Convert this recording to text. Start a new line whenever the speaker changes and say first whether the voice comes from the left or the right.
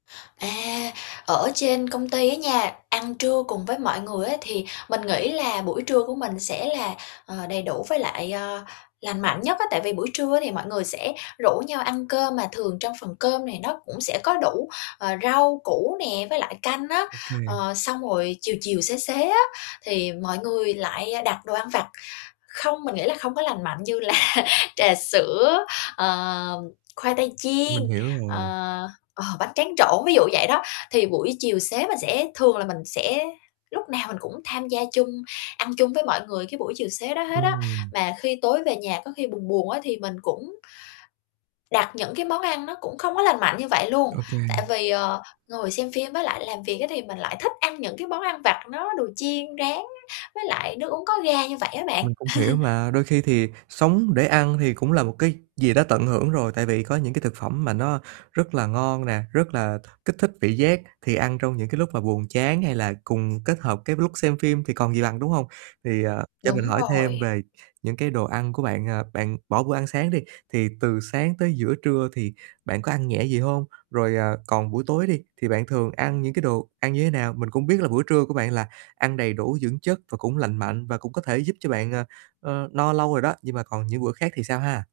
left: À, ở trên công ty á nha, ăn trưa cùng với mọi người á thì mình nghĩ là buổi trưa của mình sẽ là, ờ, đầy đủ với lại, ờ, lành mạnh nhất á. Tại vì buổi trưa thì mọi người sẽ rủ nhau ăn cơm mà thường trong phần cơm này nó cũng sẽ có đủ, ờ, rau củ nè, với lại canh á.
right: Ô kê.
left: Ờ, xong rồi chiều chiều, xế xế á thì mọi người lại, a, đặt đồ ăn vặt. Không, mình nghĩ là không có lành mạnh, như là trà sữa, ờ, khoai tây chiên,
right: Mình hiểu
left: ờ,
right: rồi.
left: ờ, bánh tráng trộn, ví dụ vậy đó. Thì buổi chiều xế mình sẽ thường là mình sẽ lúc nào mình cũng tham gia chung, ăn chung với mọi người cái buổi chiều xế đó hết á.
right: Ừm.
left: Mà khi tối về nhà có khi buồn buồn á thì mình cũng đặt những cái món ăn nó cũng không có lành mạnh như vậy luôn,
right: Ô kê.
left: tại vì, ờ, ngồi xem phim với lại làm việc á thì mình lại thích ăn những cái món ăn vặt nó đồ chiên rán, với lại nước uống có ga như vậy á bạn.
right: Mình cũng hiểu mà. Đôi khi thì sống để ăn thì cũng là một cái gì đó tận hưởng rồi, tại vì có những cái thực phẩm mà nó rất là ngon nè, rất là kích thích vị giác, thì ăn trong những cái lúc mà buồn chán hay là cùng kết hợp cái lúc xem phim thì còn gì bằng, đúng hông? Thì, ờ, cho mình
left: Đúng
right: hỏi thêm
left: rồi.
right: về những cái đồ ăn của bạn, à, bạn bỏ bữa ăn sáng đi thì từ sáng tới giữa trưa thì bạn có ăn nhẹ gì hông? Rồi, ờ, còn buổi tối đi thì bạn thường ăn những cái đồ ăn như thế nào? Mình cũng biết là bữa trưa của bạn là ăn đầy đủ dưỡng chất và cũng lành mạnh, và cũng có thể giúp cho bạn, à, ờ, no lâu rồi đó. Nhưng mà còn những bữa khác thì sao ha?